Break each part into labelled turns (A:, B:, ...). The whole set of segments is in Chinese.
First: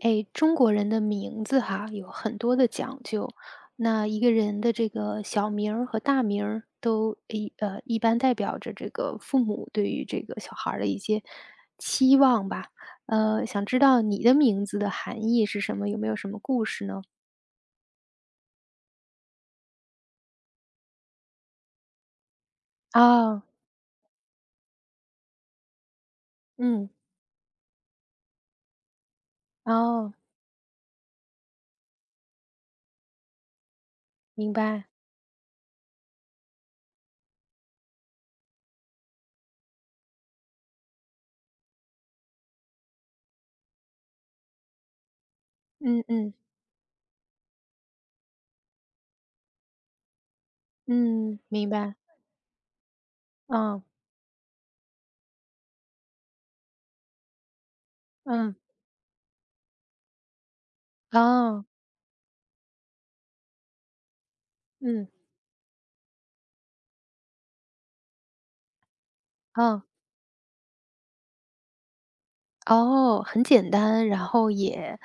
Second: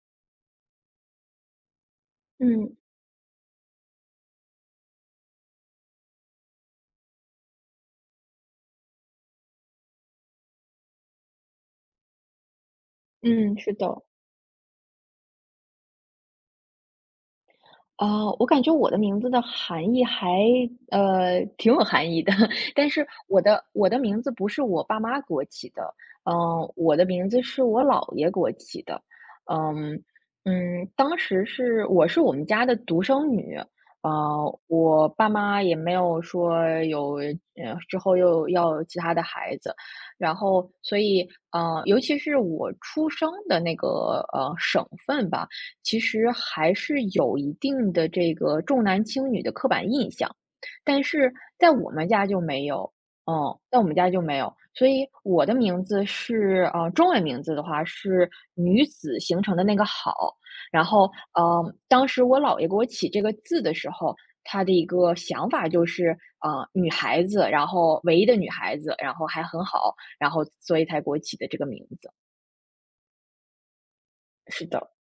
A: 哎，中国人的名字哈，有很多的
B: 嗯
A: 讲究。那一个人的这个小名儿和大名儿都一般代表着这个父母对于这个小孩儿的一些期望吧。
B: 嗯，
A: 想
B: 是
A: 知
B: 的。
A: 道你的名字的含义是什么？有没有什么故事呢？
B: 我感觉我的名字的含义挺有含义的，但是我
A: 啊，
B: 的我的名字不是我爸妈给我起的，
A: 嗯，
B: 我的名字是我姥爷给我起的。嗯
A: 哦，
B: 嗯，当时我们家的独生女。
A: 明白。
B: 我爸妈也没有说有之后又要有其他的孩子，然后所以尤其是我出生的那个省份吧，其
A: 嗯
B: 实
A: 嗯，
B: 还是有一定的这个重男轻女的刻板印象，但是
A: 嗯，明
B: 在我
A: 白。
B: 们家就没有，嗯，在
A: 嗯，
B: 我们家就没有。所以我的名字是，中文名字的话是
A: 嗯，
B: 女子形成的那个好。然后，
A: 哦，
B: 当时我姥爷给我起这个字的时候，他的一
A: 嗯，
B: 个想法就是，女孩子，然后唯一的女孩子，然后还很
A: 哦。
B: 好，然后所以才给我起的这个名字。
A: 哦，很简单，然后
B: 是的，
A: 也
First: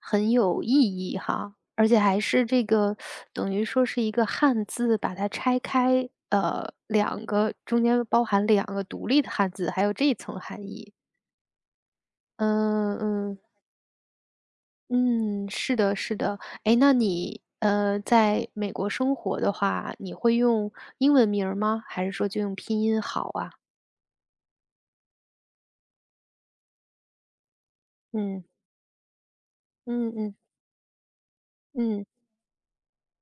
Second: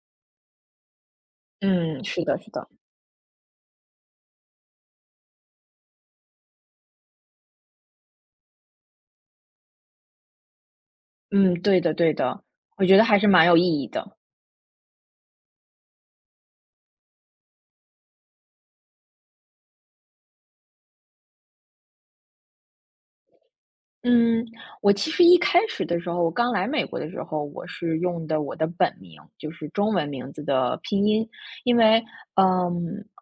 A: 很有意义哈，而且
B: 嗯，
A: 还
B: 是的，
A: 是
B: 是
A: 这
B: 的。
A: 个等于说是一个汉字，把它拆开，两个中间包含两个独立的汉字，还有这一层含义。
B: 嗯，对的，我觉
A: 嗯
B: 得还是
A: 嗯
B: 蛮有意义的。
A: 嗯，是的，是的。哎，那你在美国生活的话，你会用英文名儿吗？还是说就用拼音好啊？
B: 嗯，我其实一开始的时候，我刚来美国的时候，我是用的
A: 嗯
B: 我的本名，就是中文
A: 嗯
B: 名
A: 嗯
B: 字的拼音。因为，
A: 嗯，
B: 嗯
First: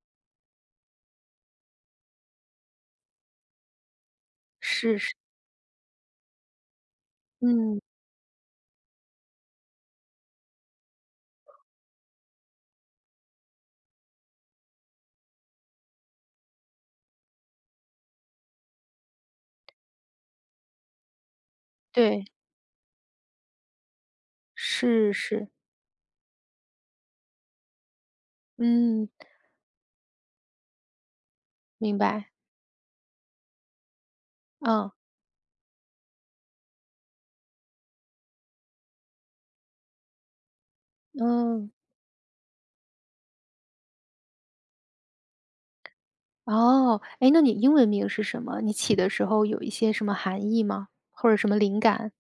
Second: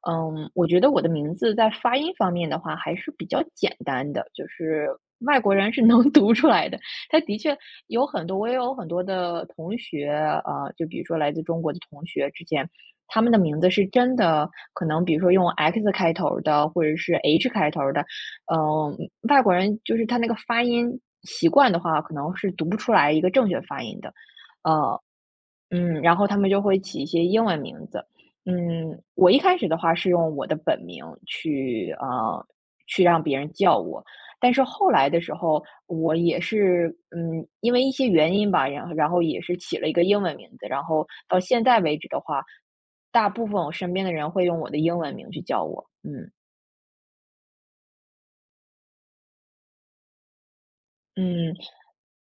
B: 嗯，我觉得我的名字在发音方面的话还是比较简单的，就是
A: 是是，
B: 外国人是能 读出来的。他的确
A: 嗯，
B: 有很多，我也有很多的同学，就比如说来自中国的同学之前，他们的名字是真的，可能比如说用 X 开头的，或者是 H 开头的。嗯，外国人就是他那个发音习惯的话，可
A: 对，
B: 能是读不出来一个正确发音的。呃，
A: 是是。
B: 然后他们就会起一些英文名字。嗯，
A: 嗯，
B: 我一开始的话是用我的本名
A: 明白。
B: 去让别人叫我。但是
A: 嗯，
B: 后来的时候，我也是嗯，因为一些原因吧，然后也是起了一个英文名字。然后到现
A: 嗯，
B: 在为止的话，大部分我身边的人会用我的英文名去叫我，嗯。
A: 哦，哎，那你英文名是什么？你起的时候有一些什么含义吗？或者什
B: 嗯，
A: 么灵感？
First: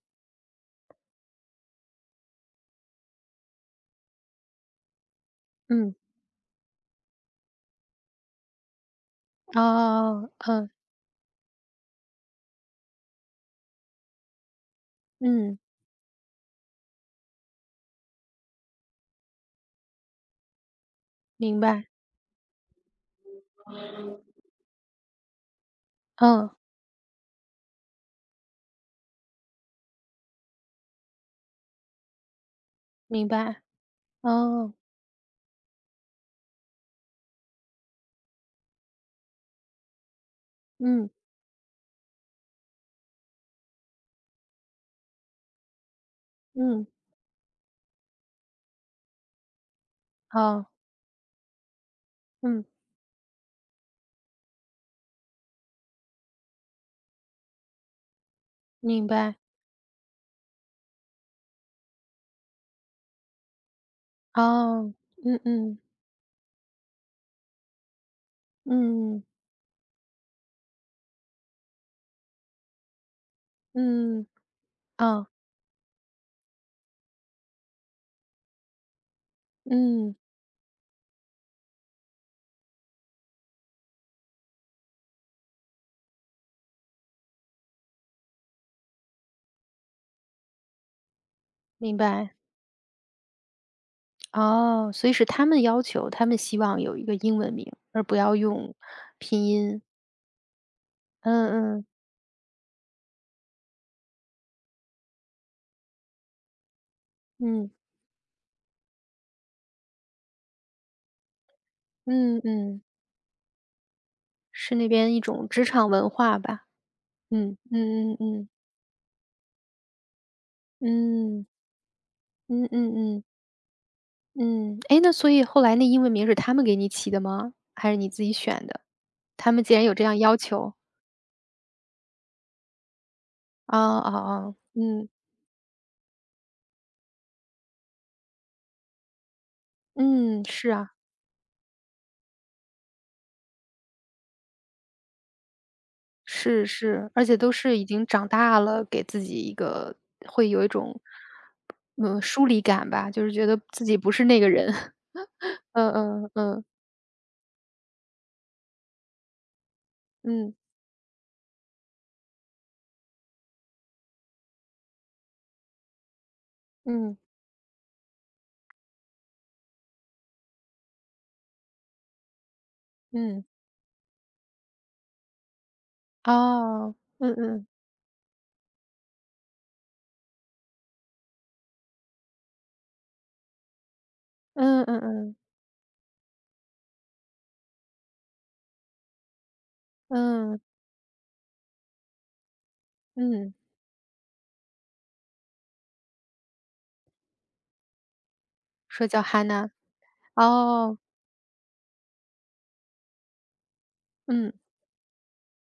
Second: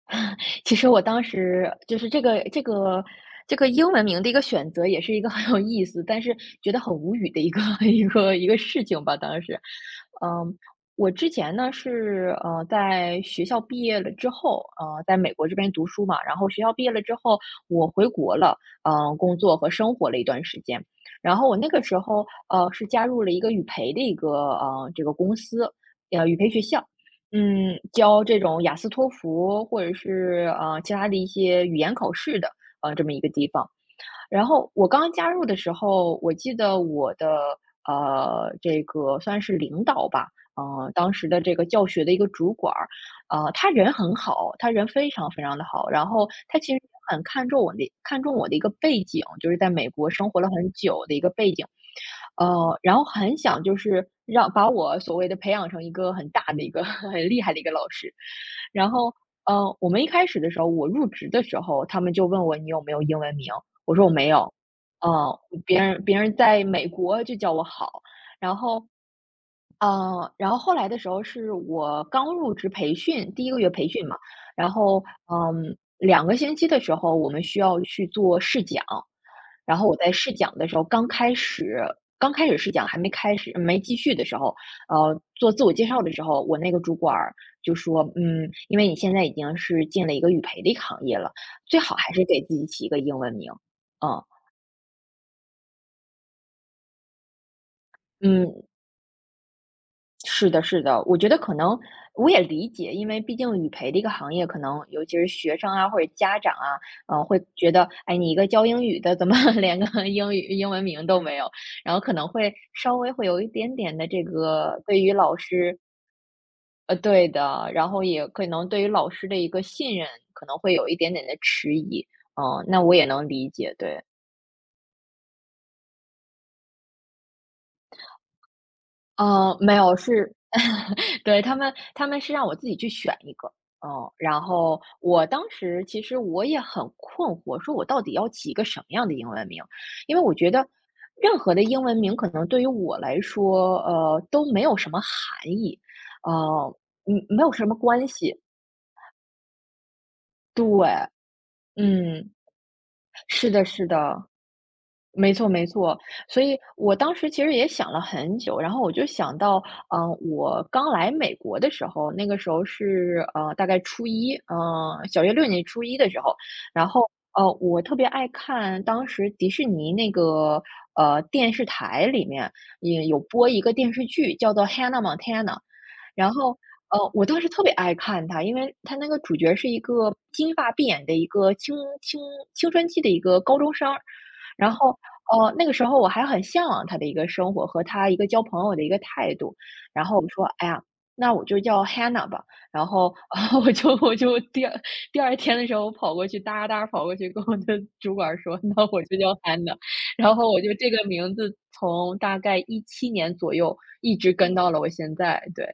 B: 其实我当时就是这个英文名的一个选择，也是一个很有意
A: 嗯，
B: 思，但是觉得很无语的一个 一个事情吧。当时，
A: 哦哦哦，
B: 嗯，
A: 嗯，
B: 我之前呢是在学校毕业了之后，在美国这
A: 嗯，
B: 边读书嘛，然后学校毕业了之后，我回国了，工作和生活了一段时间。然后我
A: 明
B: 那个
A: 白，
B: 时候是加入了一个语培的一个这个公司，语培
A: 嗯，
B: 学校。嗯，教这种雅思托福或者是，其他的一些语言考试的，这么一
A: 明
B: 个地
A: 白，
B: 方。然后
A: 哦，
B: 我刚加入的时候，我记得我的这个算是领导吧，
A: 嗯，
B: 当时的这个教学的一个主管儿，他人很好，他人非常非常的好，然后他其实
A: 嗯，
B: 很看重我的一个背景，就是在美国生活了
A: 哦，
B: 很久的一个背景。
A: 嗯，
B: 然后很想就是让把我所谓的培养成一个很大的一个 很厉害的一个老师，然
A: 明
B: 后，
A: 白，
B: 我们一开始的时候，我入职的时候，他们就问我你有没有英文名，我说我没有。
A: 哦，
B: 嗯，
A: 嗯
B: 别
A: 嗯，
B: 人别人在美国就叫我好。然后，
A: 嗯，
B: 嗯，然后后来的时候是我刚入职培训，第一个月培训嘛。
A: 嗯，
B: 然后，
A: 哦，
B: 两个星期的时候我们需要去做试讲。然后我在
A: 嗯，
B: 试讲的时候，刚开始试讲还没开始没继续的时候，做自我介绍的时候，我那个主管儿就说：“嗯，因为你现在已经是进了一个语培的一个行业了，最好
A: 明
B: 还是
A: 白，
B: 给自己起一个英文名。”嗯。
A: 哦，所以是他们要求，他们希望有一个英文名，而不要
B: 嗯，
A: 用拼音。
B: 是的，是的，我觉得可能
A: 嗯嗯，
B: 我也理解，因为毕竟语培的一个行业，可能尤其是学生啊或者家长啊，嗯，会觉
A: 嗯。
B: 得，哎，你一个教英语的，怎么 连个英语英文名都没有？然后可能
A: 嗯
B: 会
A: 嗯，
B: 稍微会有一点点的这
A: 是
B: 个
A: 那
B: 对于
A: 边一
B: 老
A: 种职
B: 师，
A: 场文化吧。
B: 对
A: 嗯
B: 的，然后
A: 嗯
B: 也可
A: 嗯
B: 能对于老师的一个信任，可能会有一点点的
A: 嗯
B: 迟疑。
A: 嗯嗯
B: 那我
A: 嗯
B: 也
A: 嗯
B: 能理解，对。
A: 嗯。哎，那所以后来那英文名是他们给你起的吗？还是你自己选的？他们
B: 没
A: 既然
B: 有，
A: 有这样
B: 是
A: 要求，
B: 对，他们是让我自己去选一个。
A: 啊
B: 嗯，
A: 啊
B: 然
A: 啊！
B: 后
A: 嗯
B: 我当时其实我也很困惑，说我到底要起一个什么样的英文名？因为我
A: 嗯，
B: 觉得
A: 是啊，
B: 任何的英文名可能对于我来说，都没有什么含义，
A: 是
B: 呃，
A: 是，而且
B: 没有
A: 都
B: 什么
A: 是已经
B: 关
A: 长
B: 系。
A: 大了，给自己一个会有一种，
B: 对，
A: 嗯，
B: 嗯，
A: 疏离感吧，就是觉
B: 是
A: 得
B: 的，
A: 自
B: 是
A: 己
B: 的，
A: 不是那个人。
B: 没错 没
A: 嗯
B: 错。
A: 嗯
B: 所以
A: 嗯
B: 我当时其实也想了很久，然后我就想到，
A: 嗯
B: 我刚来美国的时候，那个时候是大概初一，小学6年级初一的时候。然后
A: 嗯
B: 我特别爱看当时迪士尼那个电视台里面也有
A: 嗯，
B: 播一个电视剧叫做《Hannah Montana》。然后，
A: 哦，
B: 我
A: 嗯
B: 当时特
A: 嗯。
B: 别爱看它，因为它那个主角是一个金发碧眼的一个青青春期的一个高中生儿。然
A: 嗯
B: 后，
A: 嗯嗯，
B: 那个时候我还很向往他的一个生活和他一个交朋友的一个态度，然后我说：
A: 嗯，
B: “哎呀，那我就叫 Hannah 吧。”然后，
A: 嗯，
B: 我就我就第二第二天的时候，我跑过去哒哒跑过去跟我的主管说：“那我
A: 说
B: 就
A: 叫
B: 叫
A: Hannah，
B: Hannah。” 然后我就这
A: 哦，
B: 个名字从大概17年左右一直
A: 嗯，
B: 跟到了我现在，对。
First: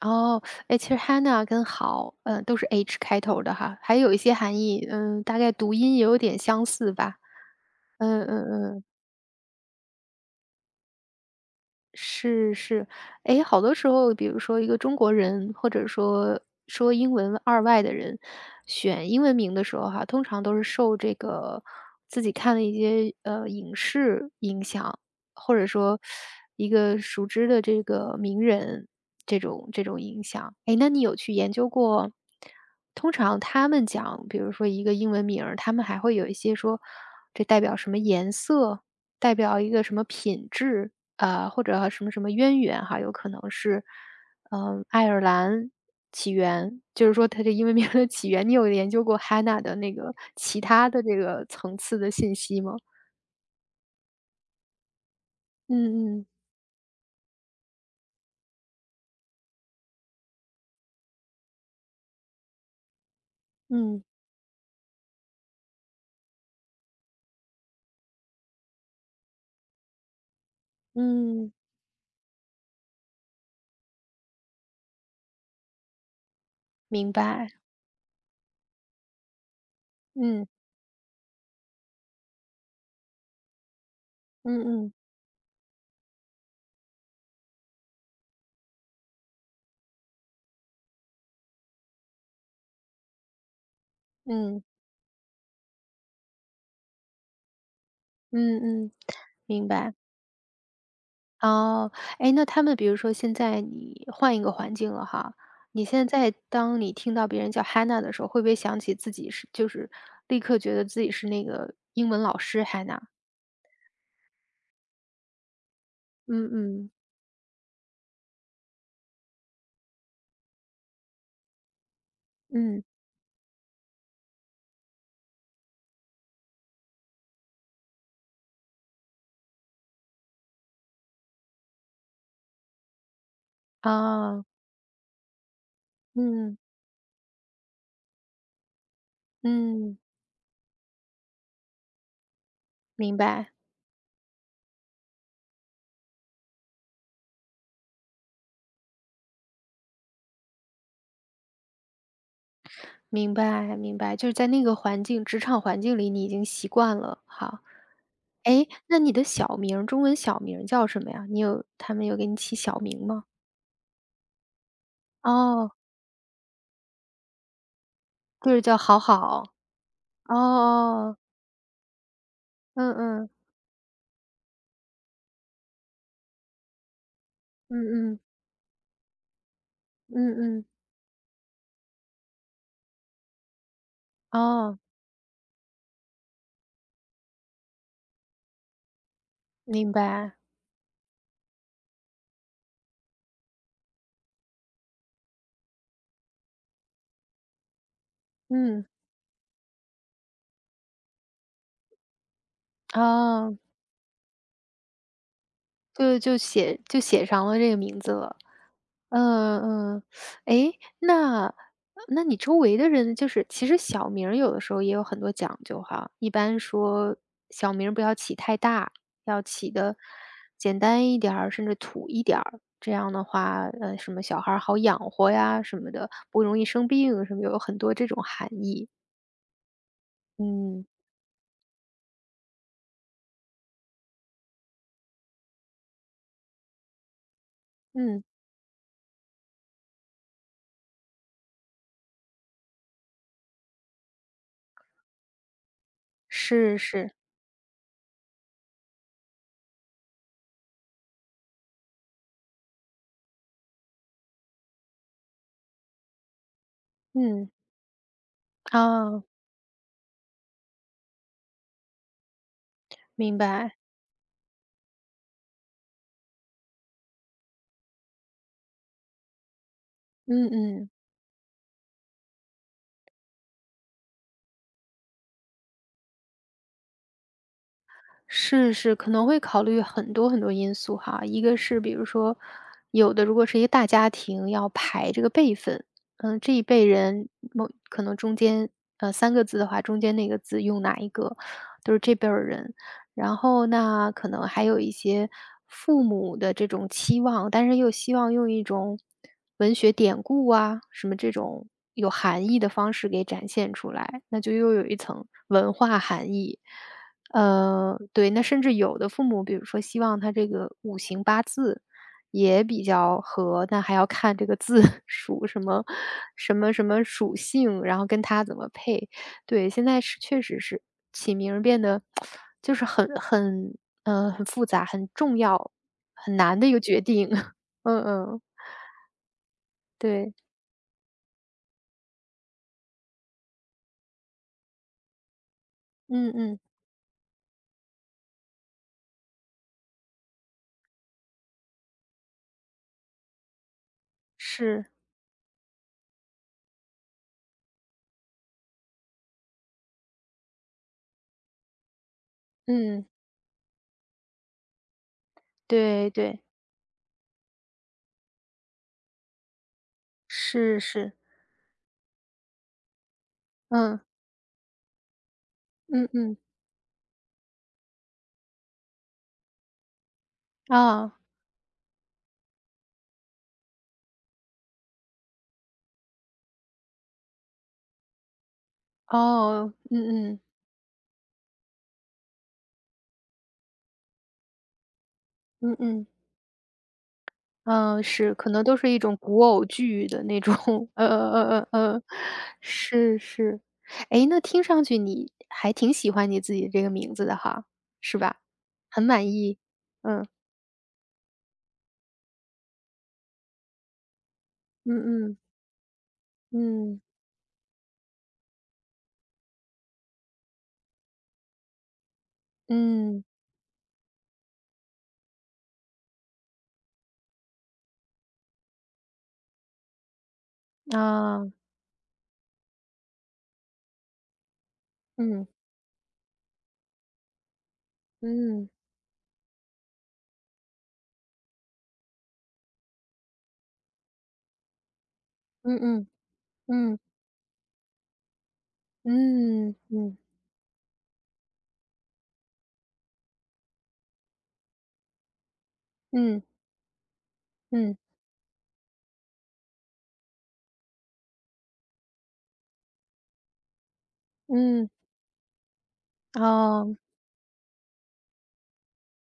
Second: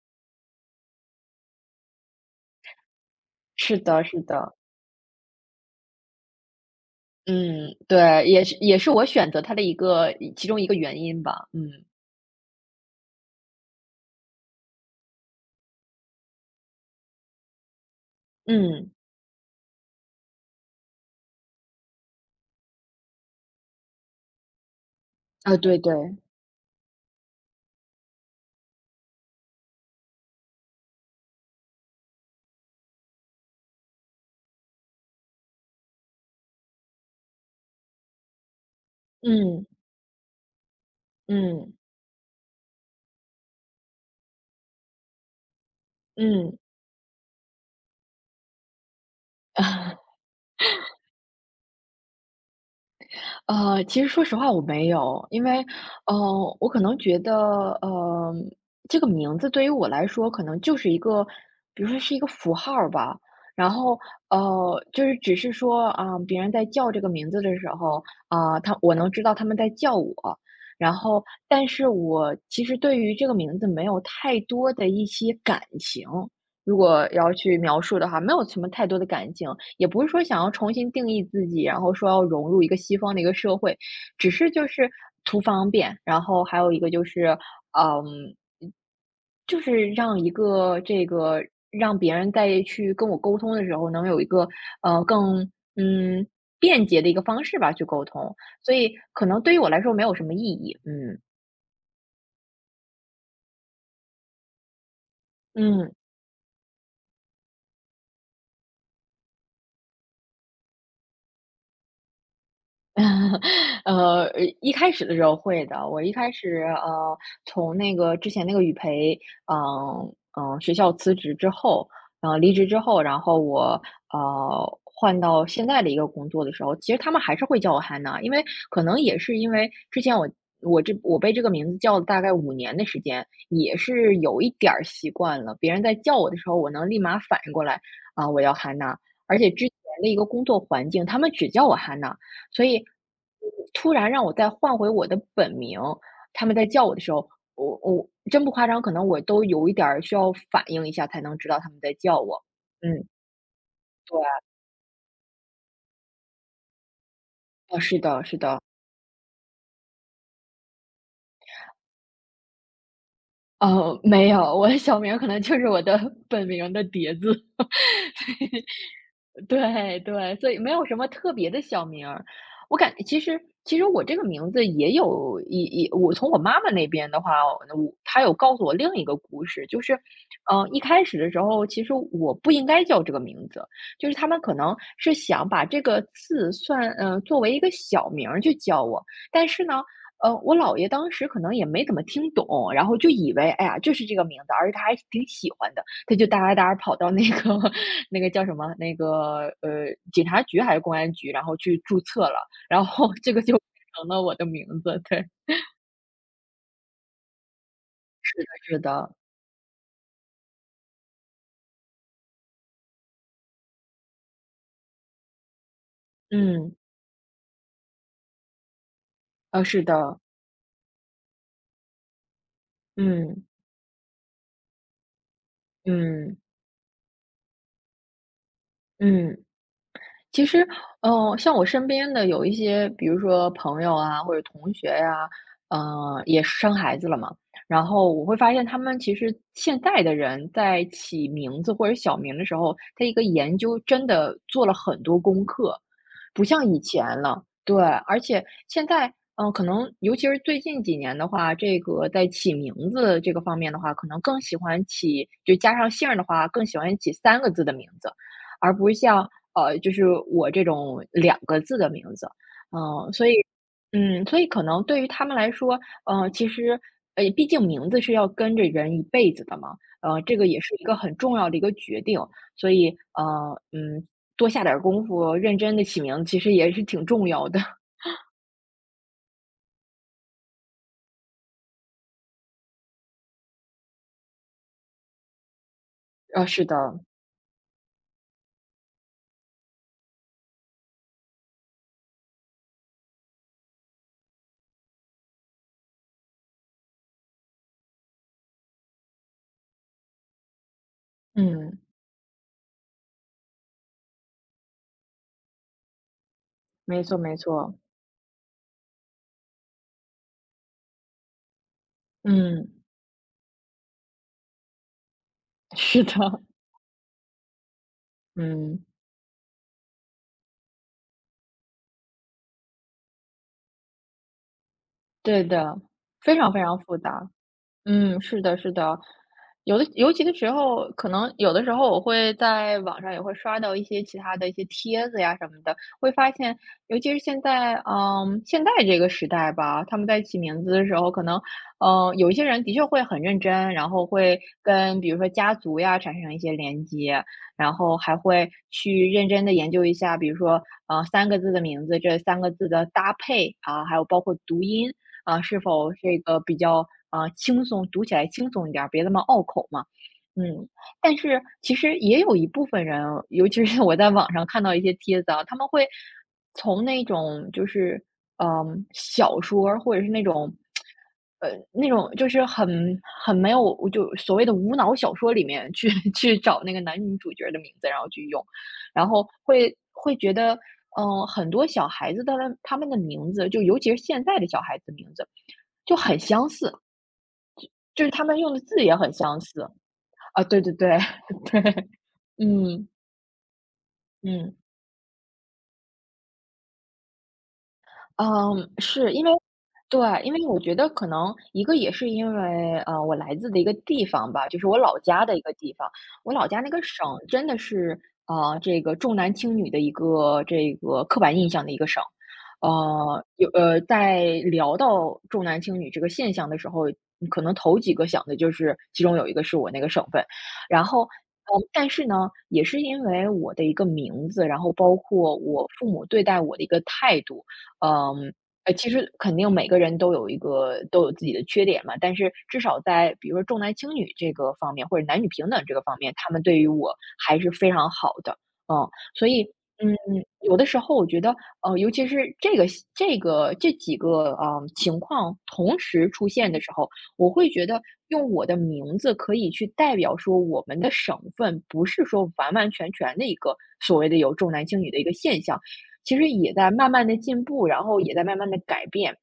A: 哦，哎，其实 Hannah 跟好，嗯，都是 H 开头的
B: 是
A: 哈，还
B: 的
A: 有一
B: 是
A: 些
B: 的。
A: 含义，嗯，大概读音也有点相似吧，
B: 嗯，
A: 嗯
B: 对，
A: 嗯
B: 也是也
A: 嗯。
B: 是我选择它的一个其中一个原因吧，嗯，
A: 是是，哎，好多时候，比如说一个中国人，或者说说英文二外的人，
B: 嗯，
A: 选英文名的时候哈，通常都是受这个自己看的一些影视影响，或
B: 啊，
A: 者
B: 对
A: 说
B: 对，
A: 一个熟知的这个名人这种影响。哎，那你有去研究过？通常他们讲，比如说一个英文名儿，他们还会有一些说这代表什么颜色，代表
B: 嗯，
A: 一个什么品质。或
B: 嗯，
A: 者什么什么渊源哈，有可能是，爱尔兰起
B: 嗯。
A: 源，就是说它这英文名的起源，你有研究过 Hanna 的那个其他的这个层次的信息吗？
B: 其实说实话我没有。因为，
A: 嗯嗯
B: 呃，我可能觉得，这个名字对于我来说可能就是一个，比如说是一个符号儿吧。然后，
A: 嗯
B: 就是只是说啊，别人在叫这个名字的时候，啊，他我能知道他们在叫我。然后，
A: 嗯，
B: 但是我其实对于这个名字没有太多的一些感情，如果
A: 明
B: 要
A: 白，
B: 去描述的话，没有什么太多的感情，也不是说想
A: 嗯
B: 要重新定义自己，然后说要融入一个西方的一个社会，只是
A: 嗯
B: 就是
A: 嗯
B: 图方便。然后还有一个就是，嗯，就是让一个这个让别人在去跟我沟通的时候，能有一个
A: 嗯
B: 更嗯便捷的一个方式吧去沟通。所
A: 嗯嗯，
B: 以可能对于
A: 明
B: 我来说
A: 白。
B: 没有什么意义，嗯
A: 哦，哎，那他们比如说现在你换一个环境了哈，你
B: 嗯。
A: 现在当你听到别人叫 Hannah 的时候，会不会想起自己就是立刻觉得自己是那个英文老师 Hannah？
B: 呃，一开始的时候会的。我一开
A: 嗯
B: 始，
A: 嗯
B: 从那个之前那个语培，嗯嗯，学校辞职之后，离职之
A: 嗯，
B: 后，然后我换到现在的一个工作的时候，其实他们还是会叫我汉娜。因为可能也是因为之前我被这个名字叫了大概5年的时间，也是有
A: 啊，
B: 一点儿习惯了。别人在叫我的时候，
A: 嗯
B: 我能立马反应过来我要汉娜。而且之前
A: 嗯，
B: 的一个工作环境，他们只叫我汉娜。所以，
A: 明白
B: 突然让我再换回我的本名，他们在叫我的时候，我真不夸张，可能我都有一点儿需要反应一下才能知道他们在叫我。嗯，
A: 明白明白，就是
B: 对，
A: 在那个环境，职场环境里你已经习惯了哈。
B: 啊，是的，是的。
A: 哎，那你的中文小名叫什么呀？他们有给你起小名吗？
B: 哦，没有，我的小名儿可能就是
A: 哦，
B: 我的 本名的叠字。
A: 就是叫好好，
B: 对对，
A: 哦哦。
B: 所以没有什么
A: 哦
B: 特别的小名儿。我感
A: 嗯
B: 其
A: 嗯，
B: 实其实我这个名字也有一，我从我妈妈那边的话，我
A: 嗯嗯，
B: 她有告诉我另一个故事，就是，
A: 嗯嗯，
B: 一开始的时候，其实我不应该叫这个名字，就是他们可能
A: 哦，
B: 是想把这个字算，作为一个小名儿去叫我，但是呢，
A: 明白，
B: 我姥爷当时可能也没怎么听懂，然后就以为，哎呀，就是这个名字，而且他还挺喜欢的，他就哒哒哒跑到那个 那个叫什么，
A: 嗯，
B: 那个警察局还是公安局，然后去注册了，然后这个就
A: 哦，
B: 变成了我的名字，对。
A: 就就写就写上了这个名字了，
B: 是的，
A: 嗯嗯，诶，那你周围的人就是其实小名儿有的时候也有很多讲究哈，一般
B: 嗯，
A: 说小名儿不要起太大，要起
B: 是
A: 的
B: 的，
A: 简单一点儿，甚至土一点儿，这样的
B: 嗯，
A: 话，什么小孩儿好养活呀什么的，
B: 嗯，
A: 不容易生病什么，有很多这种含义，
B: 嗯。其实，
A: 嗯
B: 嗯，像我身边的有一些，比如说朋友啊，或者同学呀、嗯，也生孩子了嘛。然后
A: 嗯。
B: 我会发现，他们其实现在的人在起名字或者小名的时候，他一个研究真的做了很多功课，不像
A: 是
B: 以
A: 是，
B: 前了。对，而且现在，嗯、可能尤其是最近几年的话，这个在起名字这个方面的话，可能更喜欢起，就加上姓儿的话，更喜欢起三个
A: 嗯，
B: 字的名字。而不是
A: 哦，
B: 像，呃，就是我这种两个字的名字。嗯，所以
A: 明白，
B: 嗯，所以可能对于他们来说，呃，其实毕竟名字是要跟着人一辈子的嘛，这个
A: 嗯
B: 也是一
A: 嗯。
B: 个很重要的一个决定，所以，多下点儿功夫，认真的起名，其实也是挺重要的。
A: 是是，可能会考虑很多很多因素哈。一个是比如说，有的如果是一个大家庭，要排这个辈分，这一
B: 是的，
A: 辈人可能中间三个字的话，中间那个字用哪一个，都是这辈儿人。然后那可能还有一些父母的这种期望，但是又希望用一种文学典故啊什么这种
B: 嗯，
A: 有含义的方式给展现出来，那就又有一层文化含义。
B: 没错没错，
A: 对，那甚至有的父母，比如说希望他这个五行八字也
B: 嗯，
A: 比较合，那还要看这个字 属什么
B: 是的，
A: 什么什么属性，然后跟他怎么
B: 嗯，
A: 配。对，现在是确实是起名儿变得就是很复杂、很重
B: 对
A: 要、
B: 的，非
A: 很
B: 常
A: 难
B: 非
A: 的一
B: 常
A: 个
B: 复
A: 决
B: 杂。
A: 定。嗯
B: 嗯，是
A: 嗯，
B: 的，是的，有的尤其
A: 对，
B: 的时候，可能有的时候我会在网上也会刷到一些其他的一些帖子呀什么的，会发
A: 嗯
B: 现，
A: 嗯
B: 尤其是现在，嗯，现在这个时代吧，他们在起名字的时候，可能，有一些人的确会很认真，然后会
A: 是，
B: 跟比如说家族呀产生一些连接，然后还会去认真的研究一下，比如说，三个字的名字，这三个字的
A: 嗯
B: 搭配啊，还有包括读音。啊，是否
A: 对
B: 这个
A: 对
B: 比较啊轻松，读起来轻松一点儿，别那么拗口嘛。嗯，
A: 是是，
B: 但是其实也有一部分人，尤其是我
A: 嗯
B: 在网上看到一些帖子啊，他们会
A: 嗯嗯
B: 从那种就是嗯小说儿或者是那种
A: 啊
B: 呃那种就是很很没有就所谓的无脑小说里面去 去找那个男女主角的名字，然后去用，然后
A: 哦
B: 会觉
A: 嗯嗯。
B: 得嗯，很多小孩子的他们的名字，就尤其是现在的小孩子的名字，
A: 嗯
B: 就
A: 嗯，
B: 很相似，
A: 嗯，
B: 就是他
A: 是，
B: 们
A: 可
B: 用的
A: 能
B: 字
A: 都是
B: 也
A: 一
B: 很
A: 种
B: 相
A: 古偶
B: 似。
A: 剧的那
B: 啊，
A: 种，
B: 对对 对，
A: 呃 呃呃呃呃，
B: 嗯，
A: 是是。哎，那
B: 嗯。
A: 听上去你还挺喜欢你自己这个名字的哈，是吧？
B: 嗯，
A: 很
B: 是因
A: 满
B: 为
A: 意，
B: 对，
A: 嗯，
B: 因为我觉得可能一个也是因为，我来自的一个地方吧，就是我
A: 嗯
B: 老家的
A: 嗯，
B: 一个地方。我老家那个
A: 嗯，
B: 省真的是，这个重男轻女的一个这个刻板印象的一个省。
A: 嗯，
B: 在聊到重男轻女这个现象的时候，你可能头几个想的就是其中有一个是我那个省份。然后，呃，
A: 啊，
B: 但是呢，也是因为我的一个名字，然后包括
A: 嗯，
B: 我父母对待我的一个态度。嗯，
A: 嗯，
B: 其实肯定每个人都有一个都有自己的缺点嘛，但是至少在比如说重男轻女这个方面，或者男女平等这
A: 嗯
B: 个方
A: 嗯，
B: 面，他们对于我
A: 嗯，
B: 还是非常好的。嗯，所以，
A: 嗯，
B: 嗯，
A: 嗯，
B: 有的时候我觉得，尤其是这个这几个啊、情况同时出
A: 嗯，
B: 现的时候，我会觉得
A: 嗯，
B: 用我的名字可以去代表说我们的省份，不是说完完全全的一个所谓的有重男轻
A: 嗯，
B: 女的一个现象，其实也在慢
A: 哦，
B: 慢的进步，然后也在慢慢的改变，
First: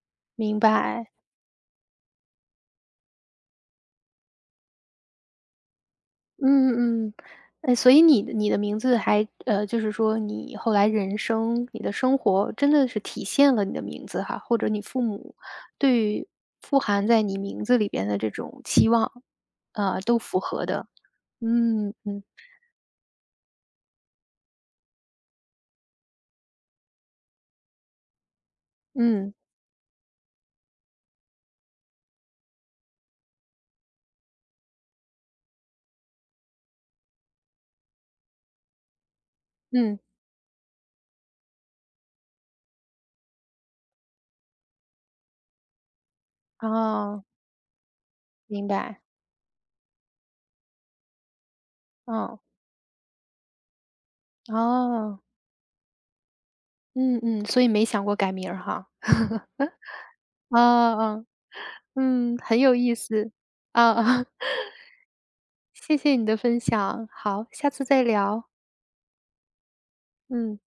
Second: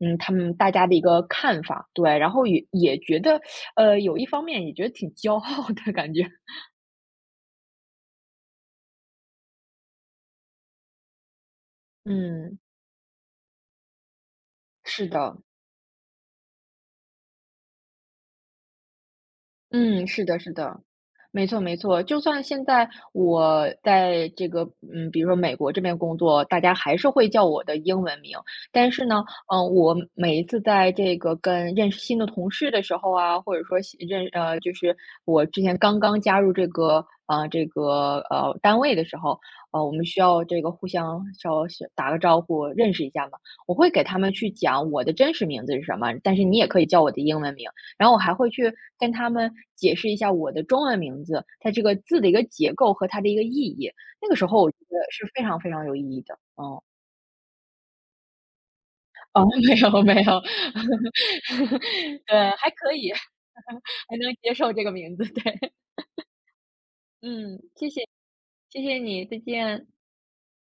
B: 嗯，他们
A: 明
B: 大家的一
A: 白。
B: 个看法，对，然后也觉得，有一方面也觉得挺骄傲的感觉。
A: 嗯嗯，哎，所以你的名字还就是说你后来人生、你的生活
B: 嗯，
A: 真的是体现了你的名字哈，或者你父
B: 是
A: 母
B: 的，
A: 对于富含在你名字里边的这种期望，啊，
B: 嗯，
A: 都
B: 是的
A: 符
B: 是
A: 合
B: 的。
A: 的。
B: 没错没
A: 嗯
B: 错，就
A: 嗯
B: 算现在我在这个，嗯，比如说美国这边工作，大家还是会叫我的英文名。但是呢，
A: 嗯
B: 嗯，我每一次在这个跟认识新的同事的时候啊，或者说新认呃，就是我之前刚刚加入这个单位的时候，我
A: 嗯，
B: 们需要这个互相稍是打个招呼，认识一下嘛。我会给他们去讲我的真实名字是什么，但是你也可以叫我的
A: 哦，
B: 英文名。然后我还会
A: 明
B: 去
A: 白，
B: 跟他们解释一下我的中文名字，它这个字的一
A: 哦
B: 个结构和它的一个意义。那个时候我觉得
A: 哦，
B: 是非常非常有意义的，哦
A: 嗯嗯，所以没想过改名儿哈。
B: 哦，没有没有，
A: 哦哦，嗯，
B: 对，
A: 很
B: 还
A: 有
B: 可
A: 意
B: 以，
A: 思，啊
B: 还
A: 啊，
B: 能接受 这个名字，对。
A: 谢谢你的分享，好，
B: 嗯，
A: 下次
B: 谢谢，
A: 再聊，
B: 谢谢你，再见。
A: 嗯。